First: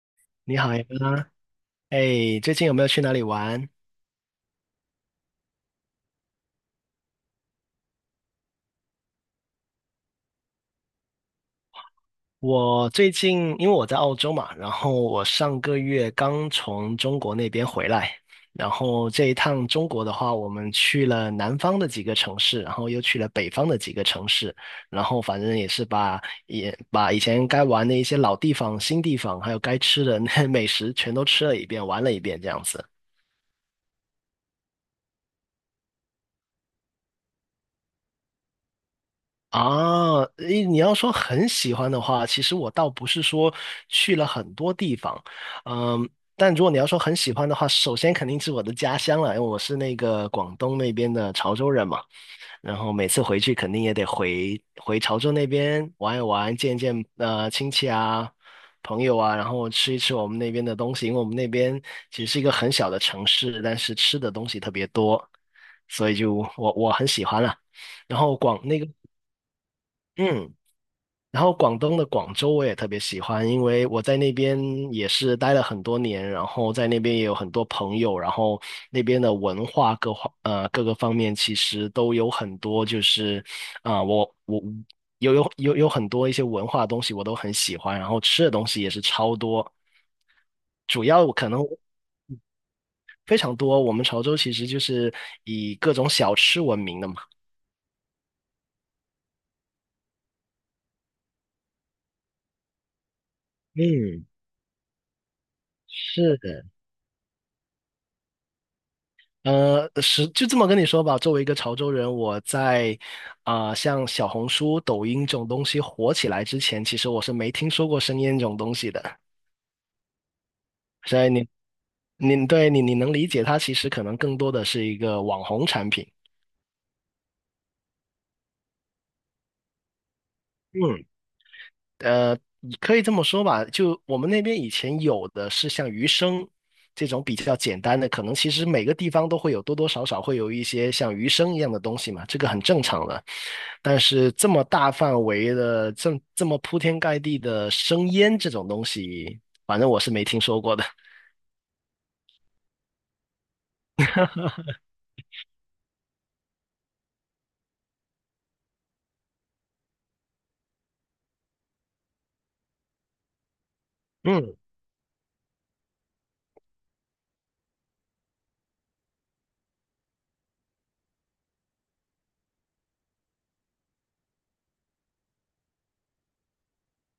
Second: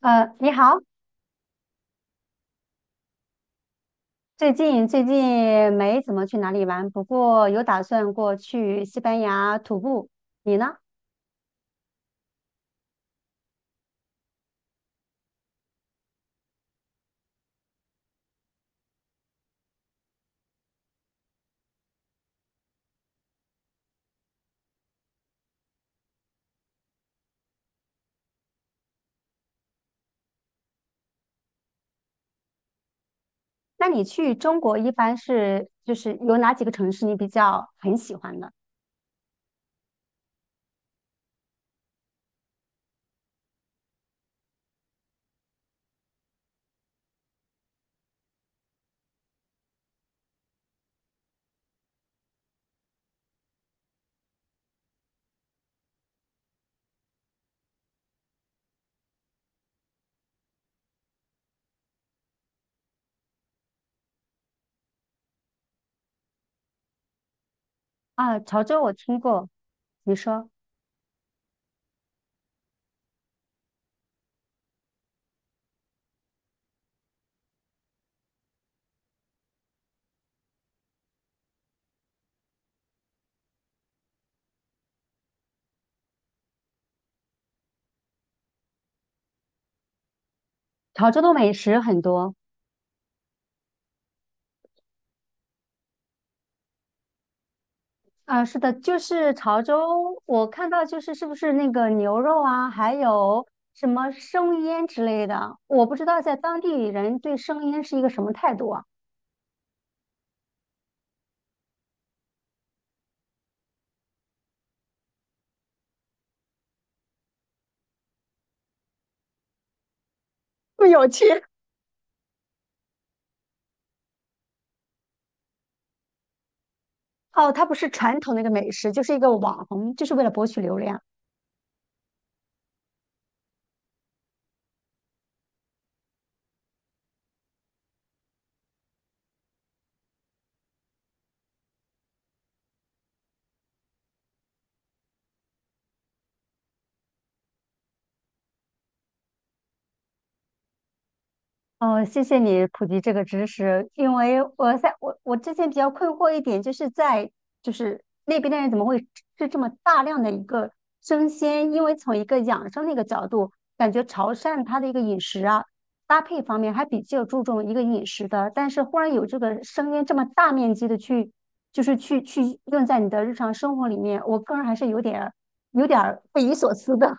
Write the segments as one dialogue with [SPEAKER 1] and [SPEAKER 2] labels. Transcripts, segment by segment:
[SPEAKER 1] 你
[SPEAKER 2] 你好
[SPEAKER 1] 好，
[SPEAKER 2] 呀，哎，最近有没有去哪里玩？
[SPEAKER 1] 最近没怎么去哪里玩，不过有打算过去西班牙徒步。你呢？
[SPEAKER 2] 我最近因为我在澳洲嘛，然后我上个月刚从中国那边回来，然后这一趟中国的话，我们去了南方的几个城市，然后又去了北方的几个城市，然后反正也是把也把以前该玩的一些老地方、新地方，还有该吃的那 美食全都吃了一遍，玩了一遍这样子。
[SPEAKER 1] 那你去中国一般是就是有哪几个城市你比较很喜欢的？
[SPEAKER 2] 啊，诶，你要说很喜欢的话，其实我倒不是说去了很多地方，嗯，但如果你要说很喜欢的话，首先肯定是我的家乡了，因为我是那个广东那边的潮州人嘛，然后每次回去肯定也得回回潮州那边玩一玩，见一见亲戚啊、朋友啊，然后吃一吃我们那边的东西，因为我们那边其实是一个很小的城市，但是吃的东西特别多，所以就我很喜欢了。然后
[SPEAKER 1] 啊，
[SPEAKER 2] 广
[SPEAKER 1] 潮
[SPEAKER 2] 那
[SPEAKER 1] 州
[SPEAKER 2] 个
[SPEAKER 1] 我听过，你说
[SPEAKER 2] 嗯。然后广东的广州我也特别喜欢，因为我在那边也是待了很多年，然后在那边也有很多朋友，然后那边的文化各个方面其实都有很多，就是啊、我有很多一些文化的东西我都很喜欢，然后吃的东西也是超多。主
[SPEAKER 1] 潮州
[SPEAKER 2] 要
[SPEAKER 1] 的
[SPEAKER 2] 可
[SPEAKER 1] 美
[SPEAKER 2] 能
[SPEAKER 1] 食很多。
[SPEAKER 2] 非常多。我们潮州其实就是以各种小吃闻名的嘛。
[SPEAKER 1] 啊，是的，就是潮州，我看到就是是不是那个牛肉啊，还有什么
[SPEAKER 2] 嗯，
[SPEAKER 1] 生腌之类的，我不知道在
[SPEAKER 2] 是。
[SPEAKER 1] 当
[SPEAKER 2] 的。
[SPEAKER 1] 地人对生腌是一个什么态度啊。
[SPEAKER 2] 是就这么跟你说吧。作为一个潮州人，我在啊、像小红书、抖音这种东西火起来之前，其实我是没听说过生腌这种东西的。
[SPEAKER 1] 不有趣，
[SPEAKER 2] 所以你你能理解它，其实可能更多的是一个网红产品。
[SPEAKER 1] 哦，它不是传统的一个美食，就是一个网红，就是为了博取流量。
[SPEAKER 2] 嗯你可以这么说吧，就我们那边以前有的是像鱼生这种比较简单的，可能其实每个地方都会有多多少少会有一些像鱼生一样的东西嘛，这个很正常的。但是这么大范围的，这么铺天盖地的生腌这种东西，反正我是没听说过的。
[SPEAKER 1] 哦，谢谢你普及这个知识，因为我在我我之前比较困惑一点，就是在就是那边的人怎么会吃这么大量的一个生鲜？因为从一个养生的一个角度，感觉潮
[SPEAKER 2] 嗯。
[SPEAKER 1] 汕它的一个饮食啊搭配方面还比较注重一个饮食的，但是忽然有这个生鲜这么大面积的去就是去用在你的日常生活里面，我个人还是有点儿有点儿匪夷所思的。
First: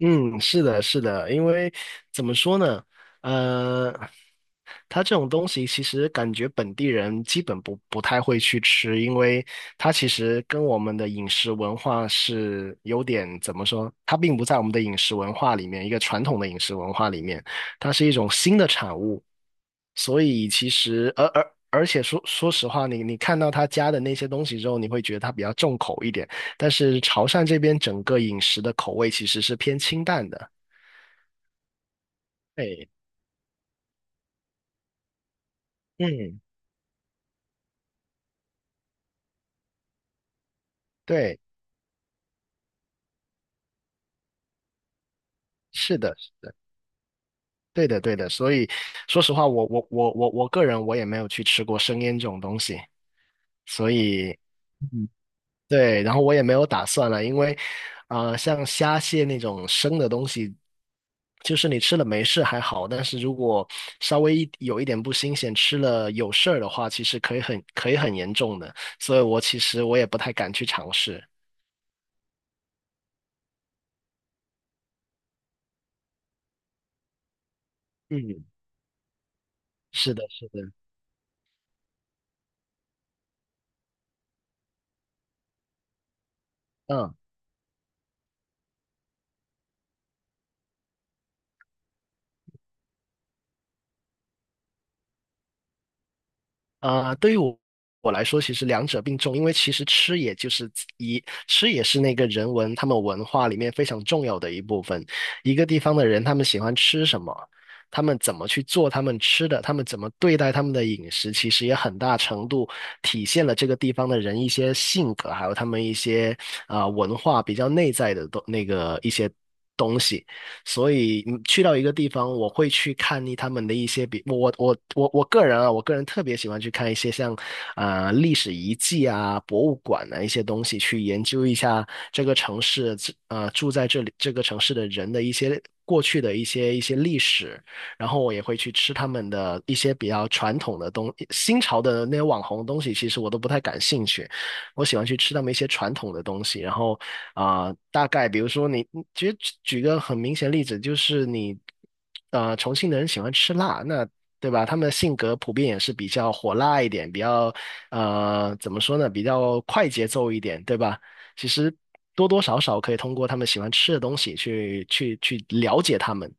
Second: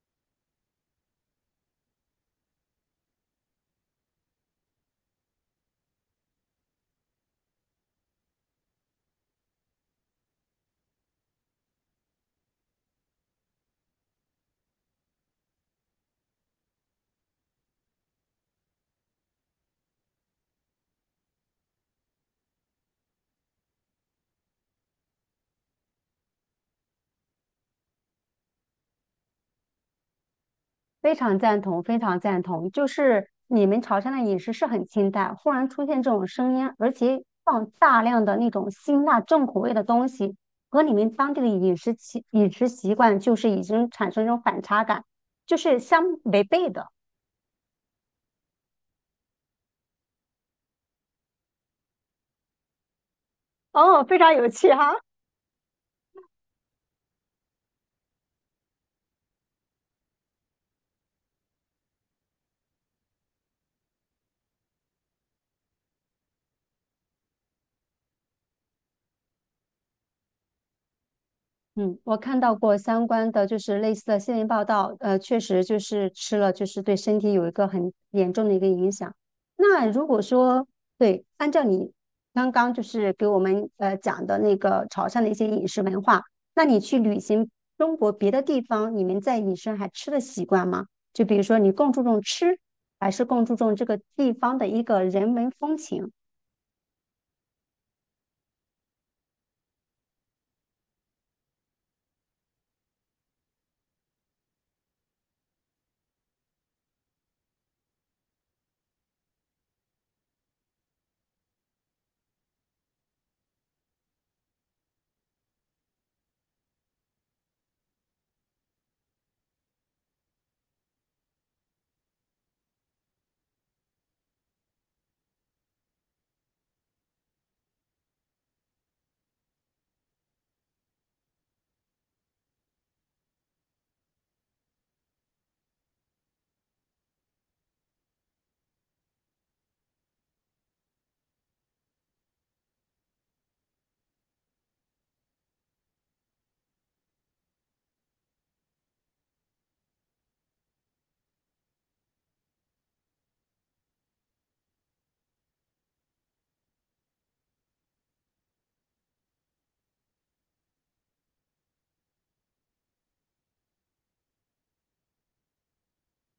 [SPEAKER 2] 嗯，是的，是的，因为怎么说呢，呃，它这种东西其实感觉本地人基本不太会去吃，因为它其实跟我们的饮食文化是有点怎么说，它并不在我们的饮食文化里面，一个传统的饮食文化里面，它是一种新的产物，所以其实而而而且说实话，你看到他加的那些东西之后，你会觉得它比较重口一点。但是潮汕这边整个饮食的口味其实是偏清淡的。
[SPEAKER 1] 非常赞同，非常赞同。就
[SPEAKER 2] 对，
[SPEAKER 1] 是你们潮汕的饮食是很清淡，忽然出现这种
[SPEAKER 2] 嗯，
[SPEAKER 1] 声音，而且放大量的那种辛辣重口味的东西，和你们当
[SPEAKER 2] 对，
[SPEAKER 1] 地的饮食习饮食习惯就是已经产生一种反差感，就是
[SPEAKER 2] 是
[SPEAKER 1] 相
[SPEAKER 2] 的，是
[SPEAKER 1] 违
[SPEAKER 2] 的，
[SPEAKER 1] 背的。
[SPEAKER 2] 对的，对的。所以说实话，我个人我也没有去吃过生腌这种东西，所
[SPEAKER 1] 哦，非常
[SPEAKER 2] 以
[SPEAKER 1] 有趣哈。
[SPEAKER 2] 嗯，对，然后我也没有打算了，因为啊、像虾蟹那种生的东西，就是你吃了没事还好，但是如果稍微一有一点不新鲜，吃了有事儿的话，其实可以很严重的。所以我其实也不太敢去尝试。
[SPEAKER 1] 嗯，我看到过相关的，就是类似的新闻报道，确实就是吃了，就是对身体有一个很严
[SPEAKER 2] 嗯
[SPEAKER 1] 重的一个影响。那如
[SPEAKER 2] 是
[SPEAKER 1] 果
[SPEAKER 2] 的，是
[SPEAKER 1] 说，
[SPEAKER 2] 的，
[SPEAKER 1] 对，按照你刚刚就是给我们讲的那个潮汕的一些饮食文化，那你去
[SPEAKER 2] 嗯
[SPEAKER 1] 旅行中国别的地方，你们在饮食上还吃的习惯吗？就比如说你更注重吃，还是更注重这个地方的一个人文风情？
[SPEAKER 2] 啊、对于我来说，其实两者并重，因为其实吃也就是一吃也是那个他们文化里面非常重要的一部分。一个地方的人，他们喜欢吃什么，他们怎么去做他们吃的，他们怎么对待他们的饮食，其实也很大程度体现了这个地方的人一些性格，还有他们一些啊、文化比较内在的东那个一些。东西。所以嗯去到一个地方，我会去看一他们的一些比我我我我个人啊，我个人特别喜欢去看一些像啊、呃历史遗迹啊、博物馆啊一些东西，去研究一下这个城市住在这里这个城市的人的一些过去的一些历史，然后我也会去吃他们的一些比较传统的新潮的那些网红东西，其实我都不太感兴趣。我喜欢去吃他们一些传统的东西，然后啊、大概比如说你，其实举个很明显的例子，就是你重庆的人喜欢吃辣，那对吧？他们的性格普遍也是比较火辣一点，比较怎么说呢，比较快节奏一点，对吧？其实多多少少可以通过他们喜欢吃的东西去了解他们。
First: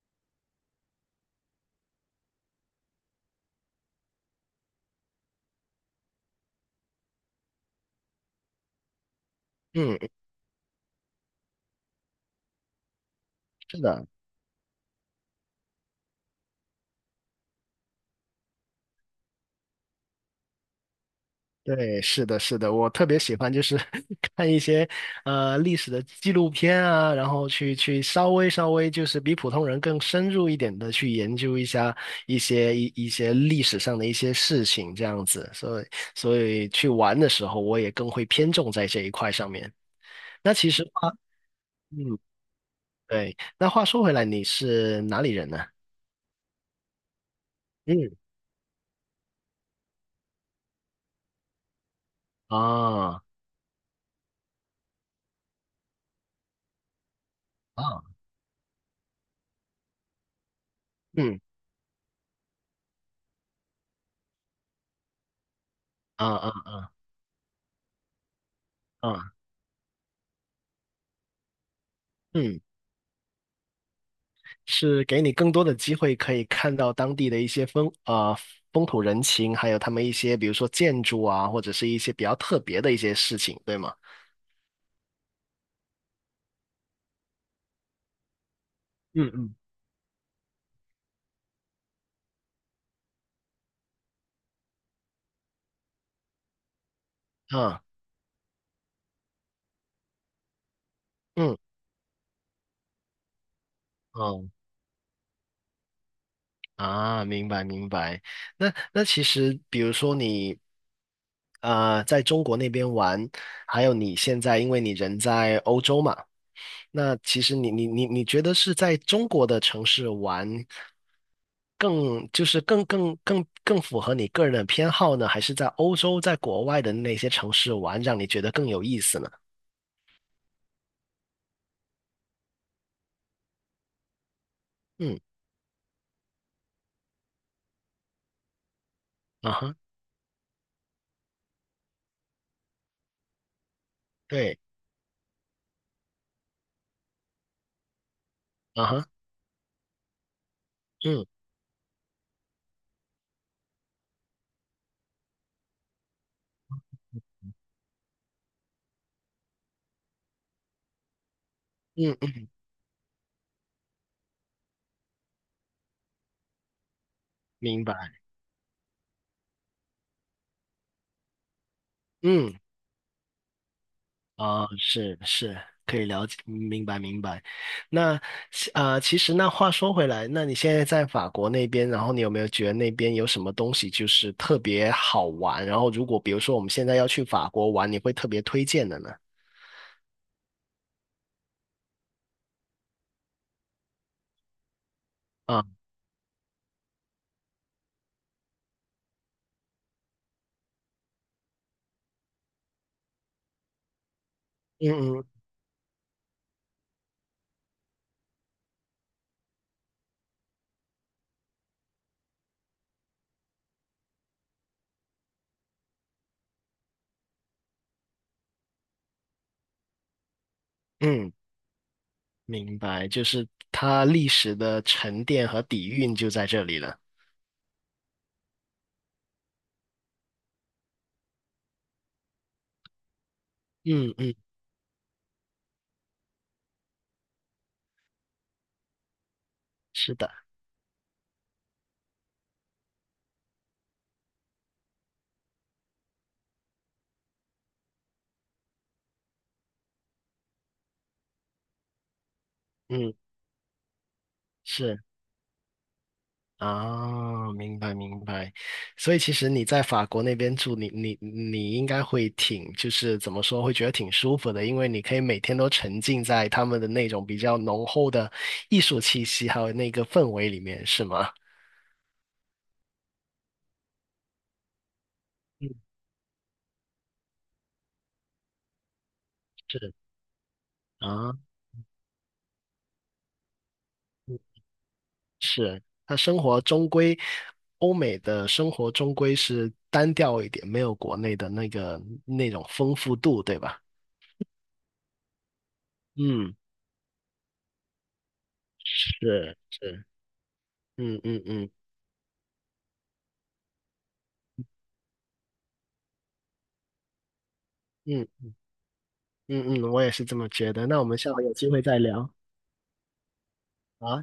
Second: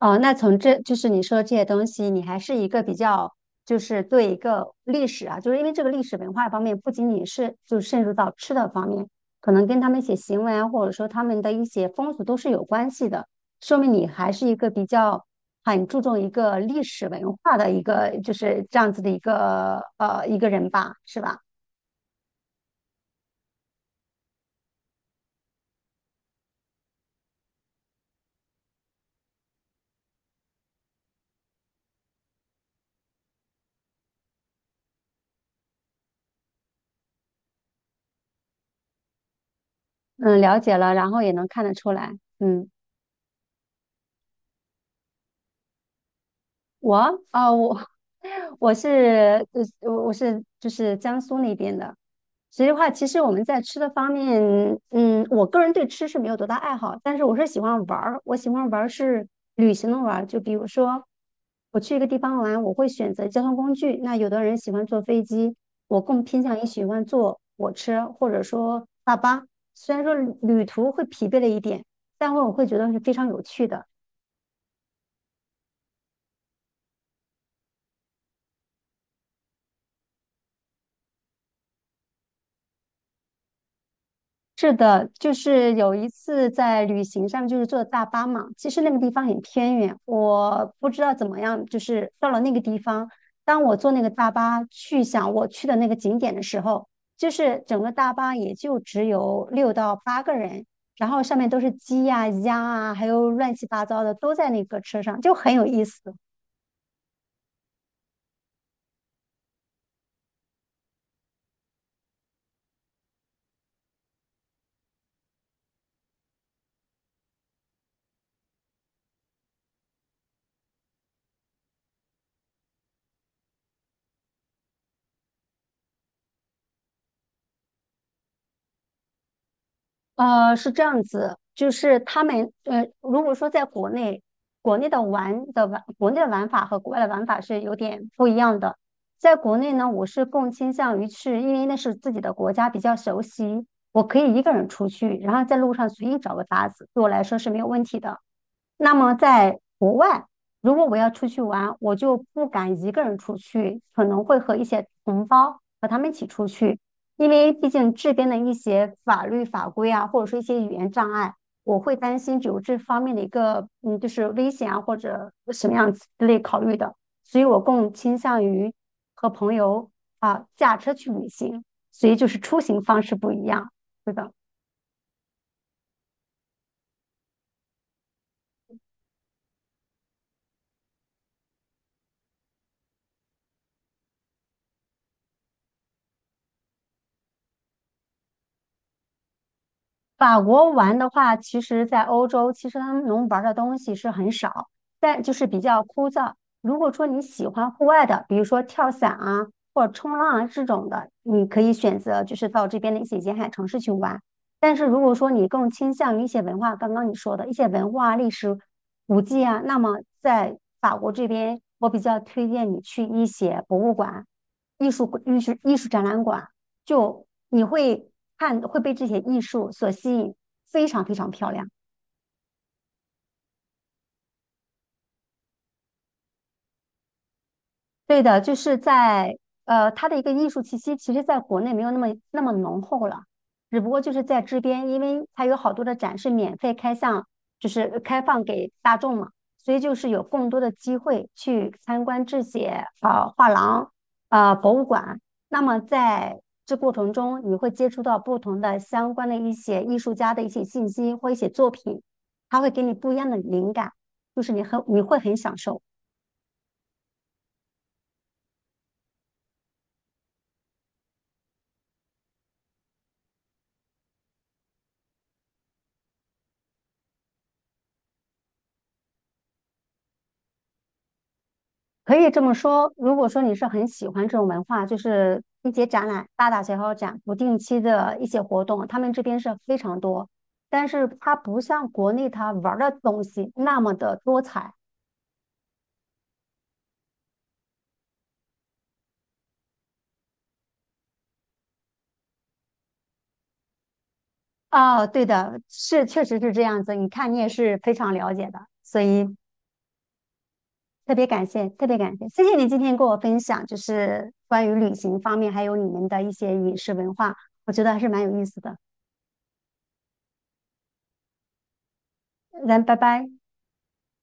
[SPEAKER 1] 哦，那从这就是你说这些东西，你还是一个比较，就是对一个历史啊，就是因为这个历史文化方面，不仅仅是就渗入到吃的方面，可能跟他们
[SPEAKER 2] 嗯，
[SPEAKER 1] 一些行为啊，或者说他们的一些风俗都是有关系的，说
[SPEAKER 2] 是
[SPEAKER 1] 明你
[SPEAKER 2] 的。
[SPEAKER 1] 还是一个比较很注重一个历史文化的一个就是这样子的一个一个人吧，是吧？
[SPEAKER 2] 对，是的，是的，我特别喜欢就是 看一些呃历史的纪录片啊，然后去稍微就是比普通人更深入一点的去研究一下一些一些历史上的一些事情这样子，所以所以去玩的时候我也更会偏重在这一块上面。
[SPEAKER 1] 嗯，
[SPEAKER 2] 那
[SPEAKER 1] 了
[SPEAKER 2] 其
[SPEAKER 1] 解
[SPEAKER 2] 实
[SPEAKER 1] 了，
[SPEAKER 2] 话，
[SPEAKER 1] 然后也能看得出来，
[SPEAKER 2] 嗯，
[SPEAKER 1] 嗯。
[SPEAKER 2] 对，那话说回来，你是哪里人呢？
[SPEAKER 1] 我我
[SPEAKER 2] 嗯，
[SPEAKER 1] 我是我是就是江苏那边的。所以的话，其实
[SPEAKER 2] 啊
[SPEAKER 1] 我们在吃的方面，嗯，我个人对吃是没有多大爱好，但是我是喜欢玩
[SPEAKER 2] 啊，
[SPEAKER 1] 儿，我喜欢玩儿是旅行的玩儿。就比如说，
[SPEAKER 2] 嗯
[SPEAKER 1] 我去一个地方玩，我会选择交通工具。那有的人喜欢坐飞机，我更
[SPEAKER 2] 啊
[SPEAKER 1] 偏向于
[SPEAKER 2] 啊
[SPEAKER 1] 喜欢坐火车或者说大
[SPEAKER 2] 啊，
[SPEAKER 1] 巴。虽然说旅途会疲惫了一点，但我
[SPEAKER 2] 嗯。
[SPEAKER 1] 会觉得是非常有趣的。
[SPEAKER 2] 是给你更多的机会，可以看到当地的一些风啊、风土人情，还有他们一些比如说建筑啊，或者是一些比较特别的一些事情，对吗？
[SPEAKER 1] 是的，就是有一次在旅行上，就是坐大巴嘛。其实那个地方
[SPEAKER 2] 嗯
[SPEAKER 1] 很
[SPEAKER 2] 嗯。
[SPEAKER 1] 偏远，我不知道怎么样，就是到了那个地方，当我坐那个大巴去想我去的那个景点的时候，就是整
[SPEAKER 2] 嗯
[SPEAKER 1] 个大巴也就只有六到八个人，然后上面
[SPEAKER 2] 嗯
[SPEAKER 1] 都是鸡呀、鸭啊，还有乱七八糟的都
[SPEAKER 2] 哦
[SPEAKER 1] 在那个车上，就很有意思。
[SPEAKER 2] 啊，明白明白。那其实比如说你啊，在中国那边玩，还有你现在因为你人在欧洲嘛。那其实你觉得是在中国的城市玩更就是更符合你个人的偏好呢，还是在欧洲在国外的那些城市玩让你觉得更有意思呢？
[SPEAKER 1] 是这样子，就是他们,如果说在国内，国内的
[SPEAKER 2] 嗯
[SPEAKER 1] 玩的玩，国内的玩法和国外的玩法是有点不一样的。在
[SPEAKER 2] 啊
[SPEAKER 1] 国内
[SPEAKER 2] 哈，
[SPEAKER 1] 呢，我是更倾向于去，因为那是自己的国家，比较熟悉，我可以一个
[SPEAKER 2] 对
[SPEAKER 1] 人出去，然后在路上随意找个搭子，对我来说是没有问题的。
[SPEAKER 2] 啊
[SPEAKER 1] 那
[SPEAKER 2] 哈，
[SPEAKER 1] 么在国外，如果我要
[SPEAKER 2] 嗯
[SPEAKER 1] 出去玩，我就不敢一个人出去，可能会和一些同胞和他们一起出去，因为毕竟这边的一些法律法规啊，或者说一些语言障碍，我会
[SPEAKER 2] 嗯
[SPEAKER 1] 担心
[SPEAKER 2] 嗯，
[SPEAKER 1] 有这方面的一个嗯，就是危险啊或者什么样子之类考虑的，所以我
[SPEAKER 2] 明
[SPEAKER 1] 更
[SPEAKER 2] 白，
[SPEAKER 1] 倾向于和朋友驾车去旅行，所以就是
[SPEAKER 2] 嗯。
[SPEAKER 1] 出行方式不一样，是的。
[SPEAKER 2] 啊，是是，可以了解，明白明白。那啊，其实那话说回来，那你现在在法国那边，然后你有没有觉得那边有什么东西就是特别好玩？然后如果比如说我们现在要去法国玩，你会特别推荐的呢？
[SPEAKER 1] 法国玩的话，其实，在欧洲，其实他们能玩的东西是很少，但就是比
[SPEAKER 2] 啊，
[SPEAKER 1] 较枯燥。如果说你喜欢户外的，比如说跳伞啊，或者冲浪啊这种的，你可以选择就是到这边的一些沿海城市去玩。但是如果
[SPEAKER 2] 嗯嗯
[SPEAKER 1] 说你更倾向于一些文化，刚刚你说的一些文化、历史古迹啊，那么在法国这边，我比较推荐你去一些博物馆、艺术展览馆。就你会看，会被这些艺术所吸引，非常非常
[SPEAKER 2] 嗯，
[SPEAKER 1] 漂亮。
[SPEAKER 2] 明白，就是它历史的沉淀和底蕴就在这里了。
[SPEAKER 1] 对的，就是在它的一个艺术气息，其实在国内没有那么那么浓厚了，只不过就
[SPEAKER 2] 嗯
[SPEAKER 1] 是
[SPEAKER 2] 嗯，
[SPEAKER 1] 在这边，因为它有好多的展是免费开向，就是开放给大众嘛，所以就是
[SPEAKER 2] 是
[SPEAKER 1] 有
[SPEAKER 2] 的，
[SPEAKER 1] 更多的机会去参观这些画廊、博物馆。那么在这过程中，你会接触到不同的相关的一些艺术家的一些信息或一些作品，它会给你不一
[SPEAKER 2] 嗯
[SPEAKER 1] 样的灵感，就是你很
[SPEAKER 2] 是。
[SPEAKER 1] 你会很享受。
[SPEAKER 2] 啊，明白明白，所以其实你在法国那边住，你应该会挺，就是怎么说，会觉得挺舒服的，因为你可以每天都沉浸在他们的那种比较浓厚的艺术气息，还有那个氛围里面，是吗？
[SPEAKER 1] 可以这么说，如果说你是很喜欢这种文化，就是一
[SPEAKER 2] 嗯，
[SPEAKER 1] 些展览、大大小小展、不定期的一些活动，他们这边是非
[SPEAKER 2] 是，
[SPEAKER 1] 常多。但是它
[SPEAKER 2] 啊，
[SPEAKER 1] 不像国内它玩儿的东西那么的
[SPEAKER 2] 嗯
[SPEAKER 1] 多彩
[SPEAKER 2] 是，他生活终归，欧美的生活终归是单调一点，没有国内的那个那种丰富度，对吧？
[SPEAKER 1] 哦，对的，是确实是
[SPEAKER 2] 嗯，
[SPEAKER 1] 这样子。你看你也是非常了解的，所以
[SPEAKER 2] 是是，
[SPEAKER 1] 特
[SPEAKER 2] 嗯
[SPEAKER 1] 别
[SPEAKER 2] 嗯
[SPEAKER 1] 感谢，
[SPEAKER 2] 嗯
[SPEAKER 1] 特别感谢，谢谢你今天跟我分享，就是关于旅行方面，还有你们的一些饮食文化，我觉得还是蛮有意
[SPEAKER 2] 嗯，
[SPEAKER 1] 思的。
[SPEAKER 2] 嗯嗯，我也是这么觉得。那我们下回有机会再聊。
[SPEAKER 1] 那拜拜。
[SPEAKER 2] 好，